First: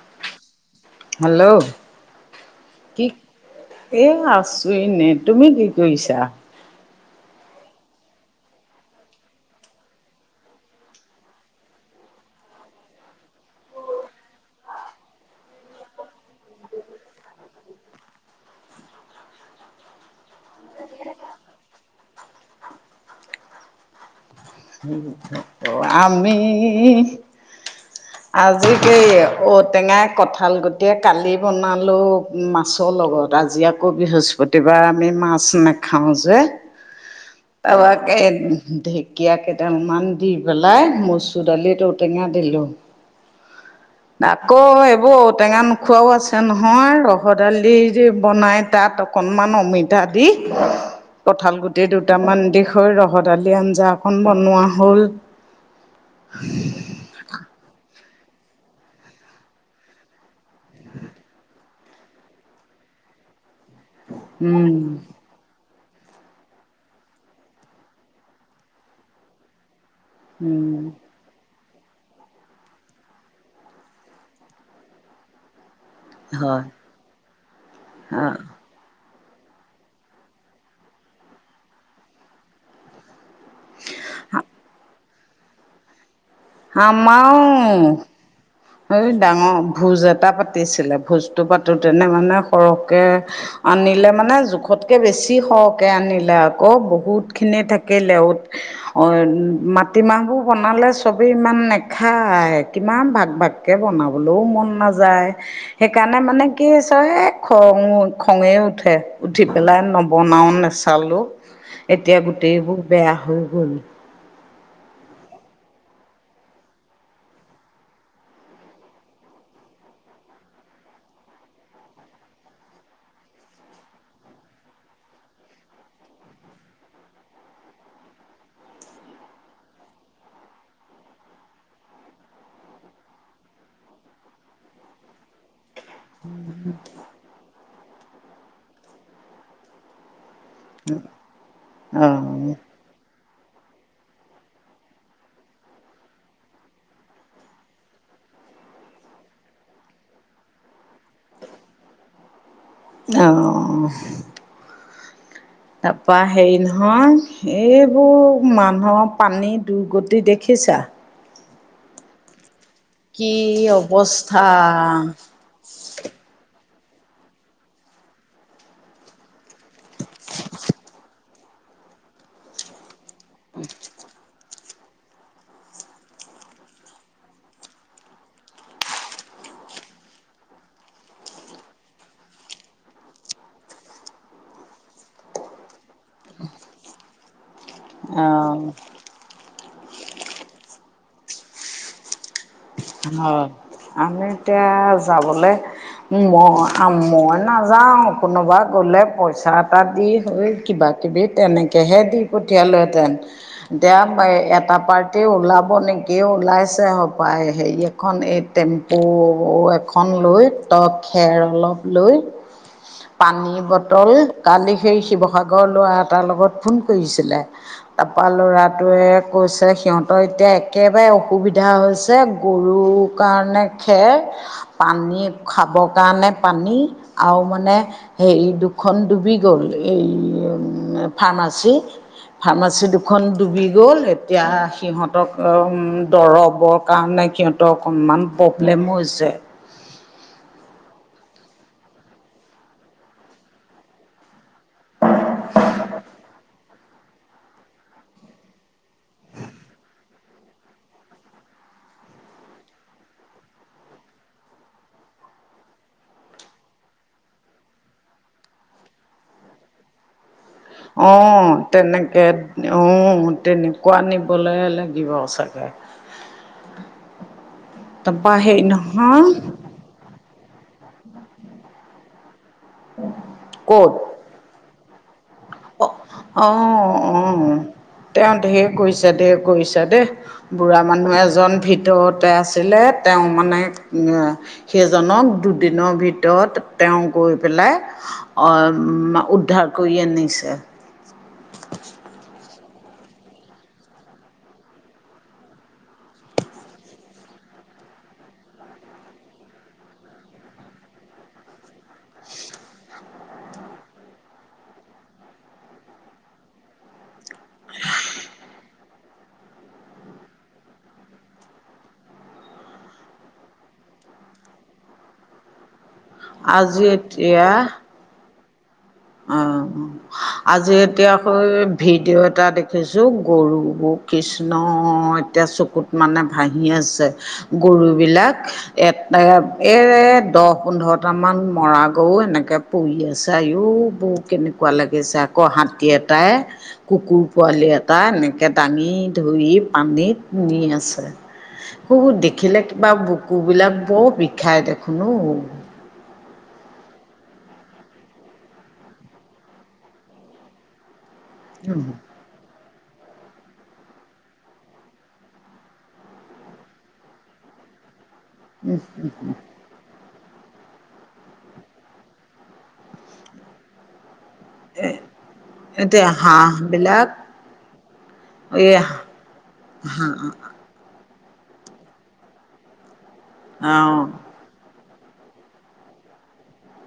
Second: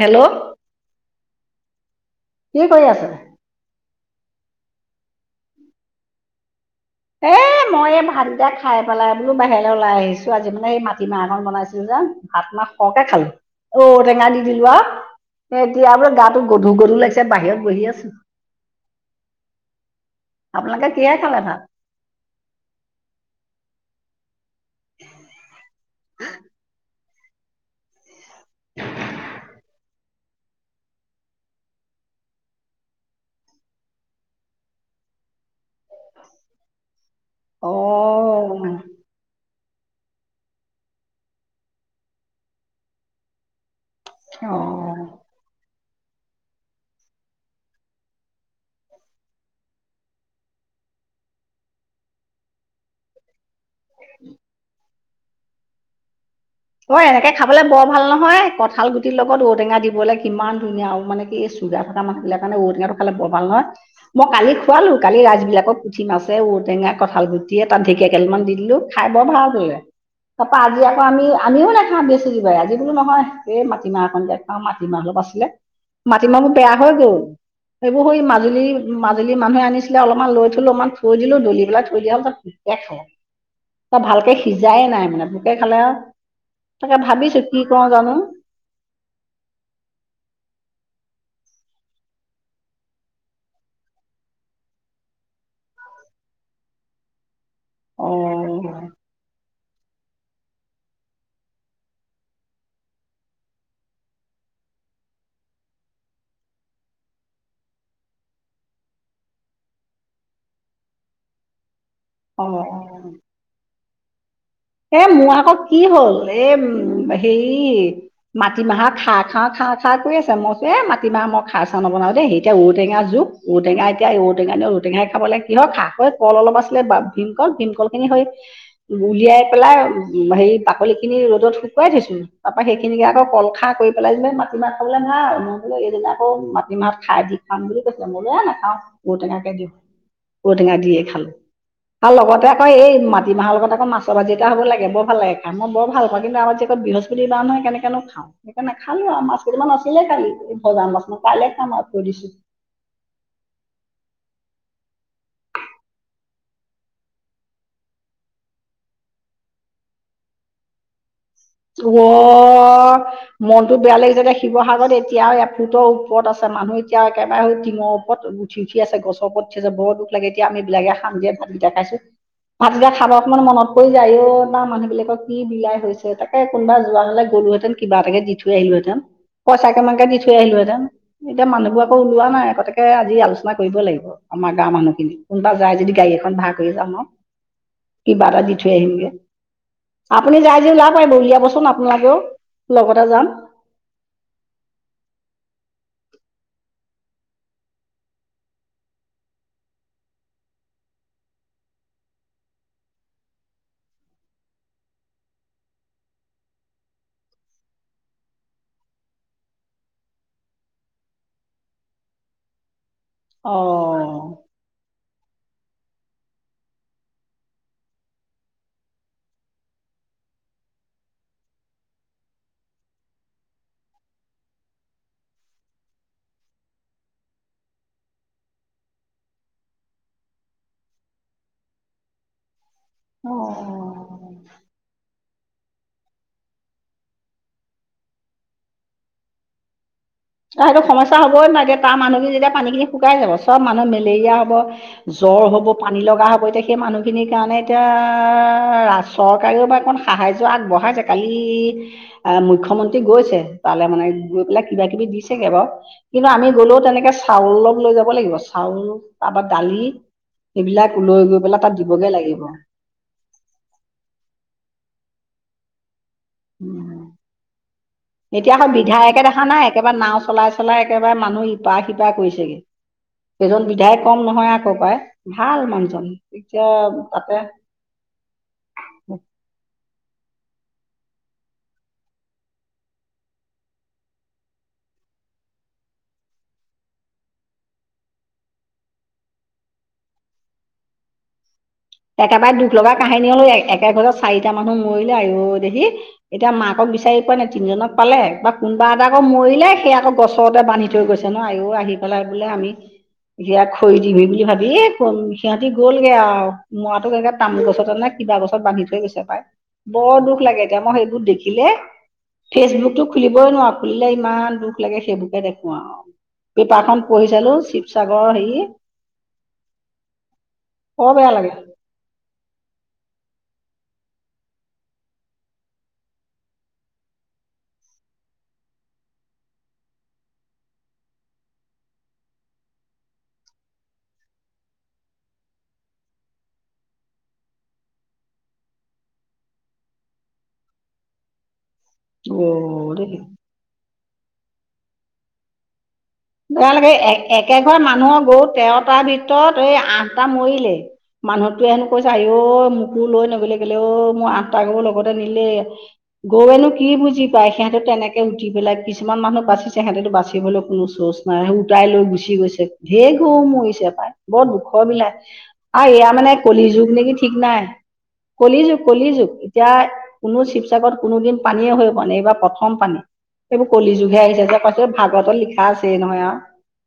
Hello. Hello. কৰি কি আছে? এ, আছো এনেই। তুমি কি কৰিছা? এয় মই এই ভাত কিতা খাই পেলাই বোলো, বাহিৰলৈ ওলাই আহিছো। আজি মানে এই মাটিমাহ খন বনাইছিলো যেন। ভাত মাহ সৰকে খালি? ঔ' টেঙা দি দিলো আৰু। এ' এতিয়া বোলো গাটো গধুৰ- গধুৰ লাগিছে, বাহিৰত বহি আছো। আপোনালোকে কিহে খালে ভাত? উম। অ', আমি আজি সেই ঔ' টেঙাই, কঁঠাল গুটিয়েই কালি বনালোঁ। মাছৰ লগত, আজি আকৌ বৃহস্পতিবাৰ আমি মাছ নাখাওঁ যে। অ তাৰ পৰা এই ঢেকীয়া কেইটা মান দি পেলাই মচুৰ দালিটো ঔ' টেঙা দিলোঁ। অ আকৌ এইবোৰ ঔ' টেঙা খোৱাও আছে নহয়, ৰহ দালি বনাই তাত অকণমান অমিতা দি কঁঠাল গুটি দুটামান দি সৈ ৰহদালি আঞ্জা অকন বনোৱা হ'ল। [inaudible] অ', এনেকে খাবলে বৰ ভাল নহয়, কঁঠাল গুটিৰ লগত ঔটেঙা দিবলে কিমান ধুনীয়া মানে কি চুগাৰ থকা মানুহ বিলাকৰ কাৰণে ঔ' টেঙাটো খালে বৰ ভাল নহয়। মই কালি উম, খুৱালো কালি ৰাইজবিলাকক পুঠি মাছে ঔ' টেঙা, কঠাল গুটিয়ে তাত ঢেকীয়া কেইদালমান দি দিলো, খাই বৰ ভাল পালে। তাৰাপৰা উম, আজি আকৌ আমি আমিও নাখাওঁ বৃহস্পতিবাৰে আজি বোলো নহয়, এই মাটিমাহ অকনকে খাওঁ মাটিমাহ অলপ আছিলে। মাটিমাহবোৰ হয়, বেয়া হৈ গ'ল, সেইবোৰ সৈ অ'। মাজুলীৰ মাজুলী মানুহে আনিছিলে অলপমান লৈ থলো, অকমান থৈ দিলো দলি পেলাই থৈ দিয়া পিছত এক ত' ভালকে সিজাই নাই মানে, পোকে খালে আৰু। তাকে ভাবিছো কি কওঁ জানো আমাওঁ। এই ডাঙৰ ভোজ এটা পাতিছিলে, ভোজটো পাতোঁতেনে মানে সৰহকে আনিলে মানে জোখতকে বেছি সৰহকে আনিলে আকৌ। বহুত খিনে থাকিলেও, অঁ মাটিমাহবোৰ বনালে চবেই ইমান নাখায়, কিমান ভাগ ভাগকৈ বনাবলৈও মন নাযায়। সেইকাৰণে মানে কি হৈছে এ' খং খঙে উঠে উঠি পেলাই নবনাওঁ নে চালোঁ এতিয়া অঁ গোটেইবোৰ অঁ বেয়া হৈ গ'ল। এ' মোৰ আকৌ কি হ'ল এ' উম হেৰি মাটিমাহৰ খাৰ খাওঁ খাৰ খাওঁ কৰি আছে, মই কৈছো এ' মাটিমাহ মই খাৰ চা নবনাও দেই, এতিয়া ঔ' টেঙা যুগ। ঔ' টেঙ এতিয়া ঔ' টেঙা দিনত ঔ' টেঙাই খাব লাগে, কিহৰ খাৰ কল অলপ আছিলে বা ভীমকল ভীমকল খিনি হৈ উলিয়াই পেলাই হেৰি বাকলি খিনি ৰ'দত শুকুৱাই থৈছো। তাৰ পৰা সেইখিনিকে আকৌ কল খাৰ কৰি পেলাই যেনিবা মাটিমাহ খাবলৈ নাই আৰু। এদিন আকৌ মাটিমাহ খাৰ দি খাম বুলি কৈছে। মই বোলো নাখাও ঔ' টৈঙাকে দিম। ঔ' টেঙা দিয়ে খালো। আৰু লগতে আকৌ এই মাটিমাহৰ লগত আকৌ মাছ হ'ব লাগে বৰ ভাল লাগে খাই মই বৰ ভাল পাওঁ, আমাৰ যেকত বৃহস্পতিবাৰ নহয় কেনেকৈনো খাওঁ। সেইকাৰণে নাখালোঁ আৰু মাছ কেইটামান আছিলে কালিৰ, এই ভজাৰ মাছ কাইলে খাম আৰু থৈ দিছোঁ। অ',। তাৰপৰা হেৰি নহয়, এইবোৰ মানুহৰ পানী দুৰ্গতি দেখিছা? অ', কি মনটো বেয়া লাগিছে দে অৱস্থা শিৱসাগৰত এতিয়াওঁ এক ফুটৰ উ' ওপৰত আছে মানুহ এতিয়া একেবাৰে টিংৰ ওপৰত উঠি উঠি আছে, গছৰ ওপৰত উঠি আছে। বৰ দুখ লাগে এতিয়া আমি বিলাকে শান্তিৰে ভাতকেইটা খাইছো। [inaudible] ভাতকেইটা খাব সময়ত মনত পৰি যায় অ' তাৰ মানুহ বিলাকৰ কি বিলাই হৈছে। তাক হে, কোনোবা যোৱা হ'লে গ'লোঁহেঁতেন, কিবা এটাকে দি থৈ আহিলোঁহেঁতেন, পইচা কেইটামানকে দি থৈ আহিলোঁহেঁতেন। এতিয়া মানুহবোৰ আকৌ ওলোৱা নাই, আকৌ তাকে আজি আলোচনা কৰিব লাগিব। আমাৰ গাঁৱৰ মানুহখিনি কোনোবা যায় যদি, গাড়ী এখন ভাড়া কৰি যাম আৰু। কিবা এটা দি অ' থৈ আহিমগে, আপুনি যায় যদি ওলাওক। উলিয়াবচোন, আপোনালোকেও। লগতে যাম অ, আমি এতিয়া যাবলে। মই মই নাযাওঁ, কোনোবা গলে পইচা এটা দি হৈ কিবা। কিবা তেনেকেহে দি পঠিয়ালোহেঁতেন। [inaudible] এটা পাৰ্টি ওলাব নেকি, ওলাইছে হ'পায়। হেৰি, এখন এই টেম্পু এখন লৈ টপ খেৰ অলপ লৈ। পানী বটল। অ' কালি সেই শিৱসাগৰৰ ল'ৰা এটাৰ লগত ফোন কৰিছিলে। তাৰপা ল'ৰাটোৱে কৈছে, সিহঁতৰ এতিয়া একেবাৰে অসুবিধা হৈছে। গৰুৰ কাৰণে খেৰ। পানী খাব কাৰণে পানী আৰু মানে। হেৰি, দুখন ডুবি গ'ল এই ফাৰ্মাচী। ফাৰ্মাচী দুখন ডুবি গ'ল! অ' এতিয়া, সিহঁতক উম, দৰবৰ কাৰণে। কিন্তু অকণমান প্ৰব্লেমো হৈছে। [inaudible] সেইটো সমস্যা হ'বই চাগে, মানুহখিনি যেতিয়া পানীখিনি শুকাই যাব, চব মানুহ মেলেৰিয়া হ'ব। জ্বৰ হ'ব, পানী লগা হ'ব! এতিয়া। এই মানুহখিনিৰ কাৰণে এতিয়া চৰকাৰেও বা অকণ সাহায্য আগবঢ়াইছে কালি আহ, মুখ্যমন্ত্ৰী গৈছে তালৈ, মানে গৈ পেলাই কিবা কিবি দিছেগে বাৰু। কিন্তু আমি গ'লেও তেনেকৈ চাউল অলপ লৈ যাব লাগিব! চাউল, তাৰপৰা দালি। সেইবিলাক লৈ গৈ অ', পেলাই তাত দিবগে তেনেকে লাগিব। অ', তেনেকুৱা নিবলৈ লাগিব চাগৈ? এতিয়া হেৰি আকৌ বিধায়কে নহয় দেখা নাই? একেবাৰে নাও চলাই চলাই একেবাৰে মানুহ ইপা-সিপা কৰিছেগে! এইজন ক'ত? বিধায়ক কম নহয় আঁ। কৰ পায় ভাল মানুহ যি। অ', অ', তেওঁ ঢেৰ কৰিছে, ঢেৰ কৰিছে দেই। বুঢ়া মানুহ এজন ভিতৰতে আছিলে! তেওঁ মানে। সেইজনক দুদিনৰ ভিতৰতে তেওঁ গৈ পেলাই। অ', মা উদ্ধাৰ কৰি আনিছে? একেবাৰে দুখ লগা কাহিনী ঐ, একেটা ঘৰতে চাৰিটা মানুহ মৰিলে, আয় দেহি। এতিয়া মাকক বিচাৰি পোৱা নাই, তিনিজনক পালে বা, কোনোবা এটা আকৌ মৰিলে, সেই আকৌ গছতে পানীত। থৈ গৈছে ন, আয়ও আহি পেলাই বোলে আমি। ইয়াক খৰি দিবি বুলি ভাবি, সিহঁতি গ'লগে আও। মৰাটোক একে তামো গছতে নে কিবা গছত বান্ধি থৈ গৈছে পায়। বৰ দুখ লাগে এতিয়া! মই সেইবোৰ দেখিলে। ফেচবুকটো খুলিবই নোৱাৰোঁ! খুলিলে ইমান দুখ লাগে, সেইবোৰেই দেখোঁ আও। আজি পেপাৰখন পঢ়ি চালো, এতিয়া শিৱসাগৰ হেৰি? অ', আজি বৰ এতিয়া বেয়া আকৌ। লাগে ভিডিঅ' এটা দেখিছোঁ, গৰুবোৰ কৃষ্ণ! এতিয়া চকুত। মানে, ভাহি আছে! গৰুবিলাক। এ এ, দহ-পোন্ধৰটামান মৰা গৰু এনেকে পৰি আছে, আয়ও। উম, কেনেকুৱা লাগিছে! আকৌ হাতী এটাই। কুকুৰ পোৱালি এটা, এনেকে দাঙি ধৰি পানীত নি আছে। বহুত দেখিলে কিবা গৰু দেই বুকু বিলাক বৰ বিষাই দেখোন অ'! বেয়া লাগে, এ-একে ঘৰ মানুহৰ গৰু তেৰটাৰ তিতৰত এ আঠটা মৰিলে। মানুহটোৱে হেনো কৈছা আইঔ মোকো লৈ নগ'লি কেলে অ', মোৰ আঠটা গৰু লগতে নিলে গৰুৱেনো কি বুজি পায়! সিহঁতে তেনেকে কে উঠি পেলাই কিছুমান মানুহ বাচিছে, সিহঁতেটো বাচিবলৈ কোনো চোচ নাই, উটাই লৈ গুচি গৈছে। ঢেৰ গৰু মৰিছে পাই। বৰ এ দুখৰ বিলাই আৰু এতিয়া এয়া মানে কলি যুগ হাঁহবিলাক নেকি ঠিক নাই! কলি এই যুগ! কলি যুগ! এতিয়া কোনো চি শিৱসাগৰত কোনো দিন পানীয়ে হৈ পোৱা নাই, এইবাৰ প্ৰথম পানী, সেইবোৰ কলি যুগ অ'। আহিছে যেন পাইছোঁ। এ ভাগৱত লিখা আছে নহয় এয়া!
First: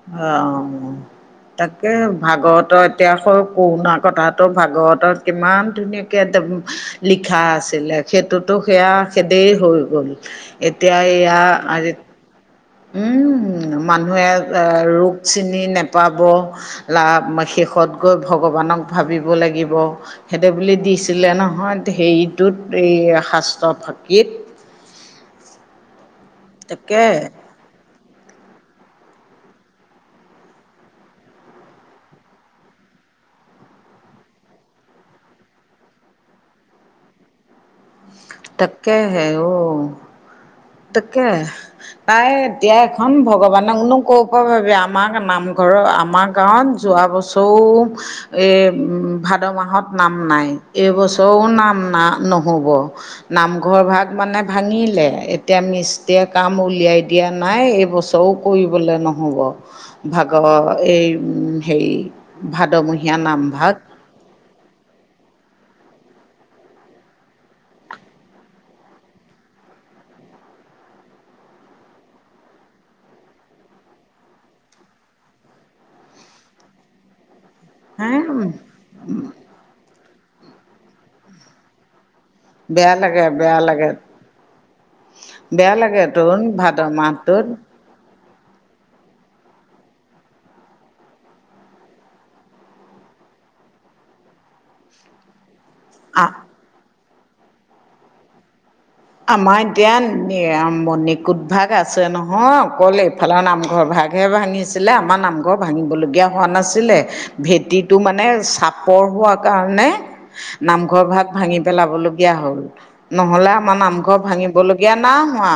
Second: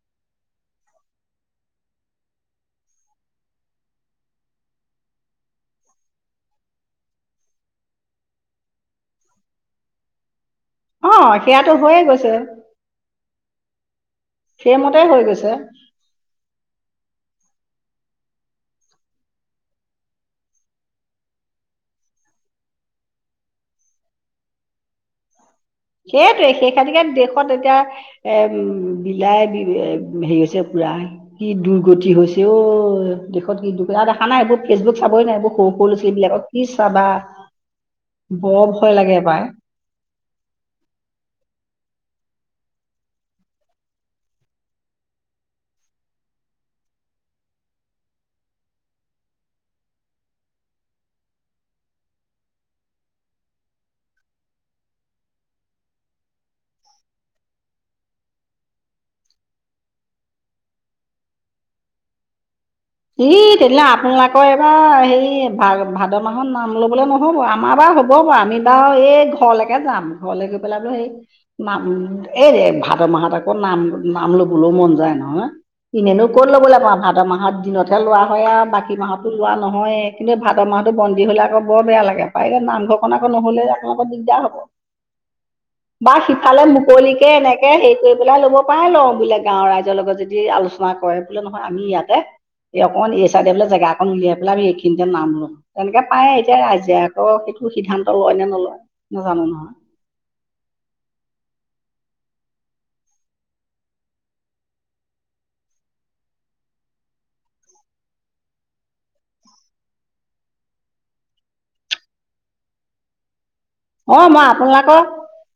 অ', অ'। তাকে ভাগৱত এতিয়া সৰু কৰুণা কথাটো ভাগৱতত কিমান ধুনীয়াকৈ একদম লিখা আছিলে! সেইটোতো সেয়া খেদেই হৈ গ'ল? এতিয়া এইয়া আজি কৈছে? উম, মানুহে এ সেইমতে ৰোগ হৈ গৈছে চিনি নাপাব! লাভ, শেষত গৈ ভগৱানক ভাবিব লাগিব! সিহঁতে বুলি দিছিলে নহয়, হেৰিটোত এই শাস্ত্ৰ ফাঁকিত! সেইটোৱে, সেইখিনিকে তাকে, দেশত এতিয়া এ বিলাই দি এ, হেৰি হৈছে পোৰা। কি দুৰ্গতি হৈছে অ', দেশত কি দুৰ্গতি। আৰু দেখা নাই এইবোৰ ফেচবুক চাবই নোৱাৰি এইবোৰ সৰু, সৰু ল'ৰা-ছোৱালীবিলাকৰ কি চাবা। বৰ ভয় তাকে লাগে হে পাই অঔ, তাকে। তাই এতিয়া এখন ভগৱানক নো, ক'ৰ পৰা পাবি আমাৰ, নামঘৰৰ আমাৰ গাঁৱত যোৱা বছৰো এ, ভাদ মাহত নাম নাই, এইবছৰো নাম না, নহ'ব। নামঘৰ ভাগ মানে ভাঙিলে, এতিয়া মিস্ত্ৰীয়ে কাম উলিয়াই দিয়া নাই, এই বছৰো কৰিবলৈ নহ'ব। ভাগ এই হেৰি ভাদমহিয়া ই তেতিয়াহ'লে আপোনালোকে অ' এইবাৰ হেৰি ভা-ভাদ মাহত নাম ল'বলৈ নহ'ব, আমাৰ বাৰু হ'ব বাৰু, আমি বাৰু এই ঘৰলেকে কে যাম ঘৰলৈ গৈ পেলাই বুলো সেই নাম, এই ভাদ মাহত আকৌ নাম, নাম ল'বলৈও মন যায় নহয়। এনেনো কত ল'বলৈ পাওঁ, ভাদৰ মাহৰ দিনত তেনেকে হে লোৱা হয় আৰু বাকী মাহতো লোৱা নহয়েই, কিন্তু ভাদ মাহটো বন্দী হ'লে আকৌ বৰ বেয়া লাগে। পাৰে বেয়া নামঘৰকণ লাগে আকৌ বেয়া নহ'লে, লাগে আকৌ অকণ দিগদাৰ হ'ব। বেয়া লাগে বা তোন সিফালে ভাদ মুকলিকে মাহটোত এনেকে, সেই কৈ পেলাই ল'ব পাৰে, লওঁ বোলে গাঁৱৰ ৰাইজৰ লগত যদি আলোচনা কৰে বোলে নহয়, আমি ইয়াতে এই অকন এই চাইডে বোলে জেগা অকন উলিয়াই পেলাই, আমি এইখিনতে নাম ৰো, তেনেকে আ পায়ে এতিয়া ৰাইজে অ' সেইটো সিদ্ধান্ত লয় নে নলয়। নাজানো আমাৰ নহয় এতিয়া এয়া মণিকুট ভাগ আছে নহয়, অকল এইফালৰ নামঘৰ ভাগহে ভাঙিছি ছিলে আমাৰ নামঘৰ ভাঙিবলগীয়া হোৱা নাছিলে। ভেটিটো মানে চাপৰ হোৱাৰ কাৰণে নামঘৰ ভাগ ভাঙি পেলাব লগগীয়া হ'ল, নহ'লে আমা অ নামঘৰ মই ভাঙিবলগীয়া আপোনালোকৰ নাই হোৱা।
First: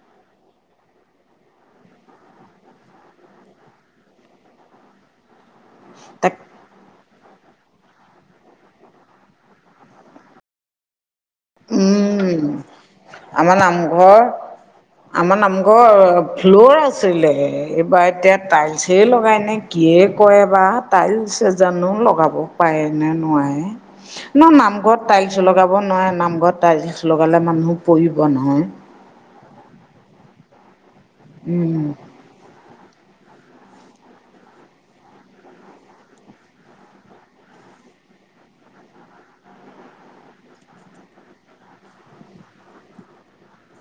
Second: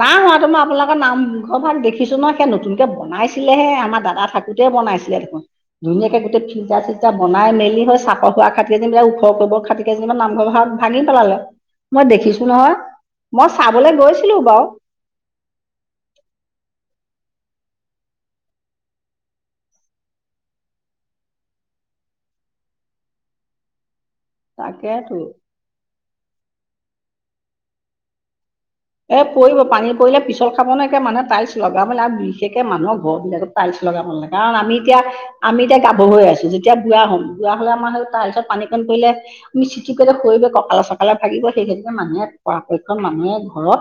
নাই হোৱাতো মই আপোনালোকৰ নামঘৰ ভাগ দেখিছো নহয় সেই নতুনকে বনাইছিলেহে আমাৰ দাদা থাকোত- তে বনাইছিলে দেখোন, ধুনীয়াকে তাক গোটেই ফিল্টাৰ ছি- এয়া বনাই মেলি হে চাপৰ খোৱা খাটি জেনীবাক ওখৰ কৰিব খাটি কেইজনীমান নামঘৰ ভাগ- ভাঙি পেলালে। মই দেখিছো উম নহয় মই আমাৰ চাবলৈ নামঘৰ গৈছিলো বাৰু। আমাৰ নামঘৰ ফ্ল'ৰ আছিলে, এইবাৰ এতিয়া টাইলছেই লগায়নে- কিয়ে কৰে বা? তাইয়েলচ জানো লগাব পাৰে নে নোৱাৰে। ন নামঘৰত তাকেতো টাইলছ লগাব নোৱাৰে নামঘৰত টাইলছ লগালে মানুহ পৰিব নহয়। এ পৰিব পানী পৰিলে পিছল খাব নহয়, একে মানুহে টাইলছ উম লগাব লা- বিশেষ কে মানুহৰ ঘৰ বিলাকত টাইলছ লগাব নালাগে, কাৰণ আমি এতিয়া- আমি এতিয়া গাভৰু হৈ আছো, যেতিয়া বুৱা হম বুৱা হলে আমাৰ সেই তাইয়েলছত পানীঅকণ পৰিলে- আমি চিতিপ কৰিলে ককালে চকালে ভাঙিব, সেইসেতোকে মানুহে পৰাপক্ষত মানুহে- ঘৰত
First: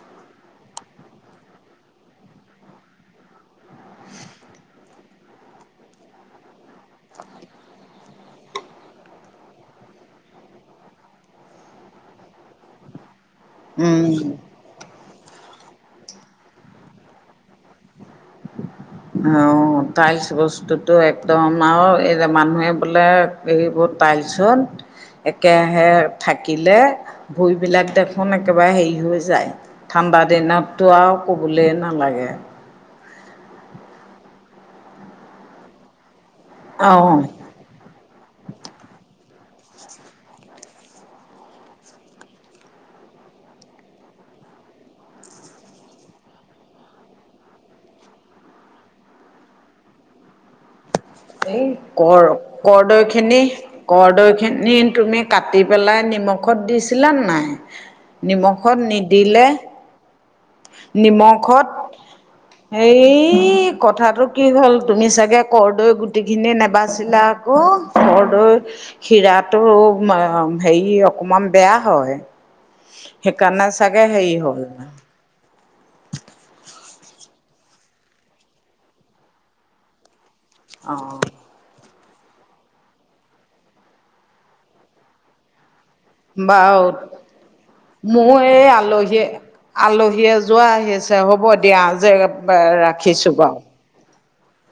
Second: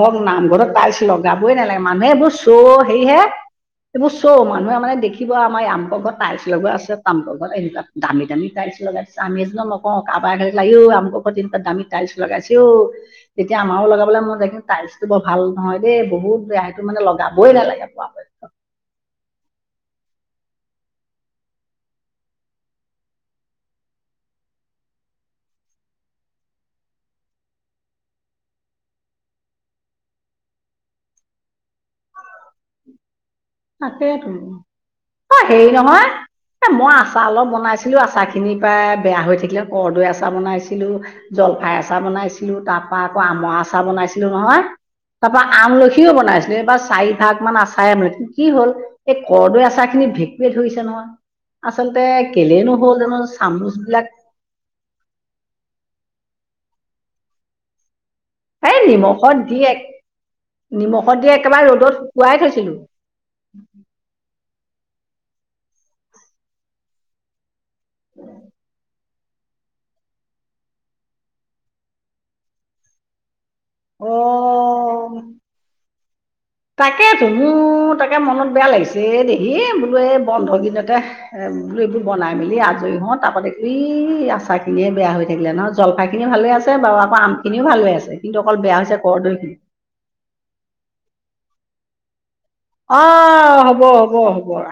হওক নামঘৰত টাইয়েলছ লগাবই নালাগে মানুহে এইবোৰ চ'ও অ হেয়িহে। এইবোৰ চ' মানুহে মানে দেখিব আমাৰ আমোকৰ ঘৰত টাইলছ লগোৱা আছে তামোকৰ ঘৰত এই বিলাক- দামী দামী টাইলছ লগাইছে, আমিয়ে জানো নকওঁ কাৰোবাৰ হেৰি ঘৰত আমোকৰ দামী টাইলছ লগাইছেও। তেতিয়া আমাৰো লগাবলে উম মন যায়, কিন্তু টাইলছটো বৰ ভাল নহয় দেই বহুত বেয়া সেইটো মানে লগাবই নালাগে পৱা পক্ষত। [inaudible] অঁ' তাইলছ বস্তুতো একদম আও এই যে মানুহে বোলে- এইবোৰত টাইলচত- একেৰাহে থাকিলে ভইবিলাক দেখোন একেবাৰে হেৰি হৈ যায়। ঠাণ্ডা দিনতো আৰু কবলেই নালাগে। তাকেই তো, অ' হেৰি নহয়- এই মই অ' আচাৰ অলপ বনাইছিলোঁ আচাৰখিনিৰ পায় বেয়া হৈ থাকিলে কৰদৈ আচাৰ বনাইছিলোঁ- জলফাই আচাৰ বনাইছিলো তাপা আকৌ আমৰ আচাৰ বনাইছিলো নহয়। তাপা আমলখিও বনাইছিলো। এইবাৰ- চাৰি ভাগ মান আচাৰে বনাইছিলো, কি হল এই কৰৰ্দৈ আচাৰ খিনি ভেঁকুৱে ধৰিছে নহয়। এই আচলতে কৰ কেলেনো হ'ল কৰৰ্দৈ জানো খিনি চামুচ বিলাক কৰদৈ খিনি তুমি- কাটি পেলাই নিমখত দিছিলা নে নাই? এই নিমখত নিমখত নিদিলে- দি এক দি একেবাৰে নিমখত ৰ'দত শুকুৱাই থৈছিলো এই- কথাটো কি হ'ল, তুমি চাগে কৰদৈ গুটিখিনি নাবাচছিলা আকৌ। কৰ দৈ শীৰাটো হেৰি অকমান বেয়া হয়। সেইকাণে চাগে অ হেই হ'ল। তাকে তো মোৰ তাকে মনত বেয়া লাগিছে এ দেহি বোলো এই বন্ধ অ গিদিনতে- বোলো এইবোৰ বনাই মেলি আজৰি হওঁ তাপা দেখিলো ই আচাৰখিনিয়ে বেয়া হৈ থাকিলে নহয়, জলফাই- খিনি ভালে আছে বাৰু আকৌ আম খিনিও ভাল হৈ আছে, মোৰ কিন্তু অকল এই বেয়া হৈছে আলহী কৰদৈখিনি। আলহী এযোৱা আহিছে হ'ব দিয়া, যে- ৰাখিছোঁ বাৰু অঁ' হ'ব হ'ব হ'ব আ।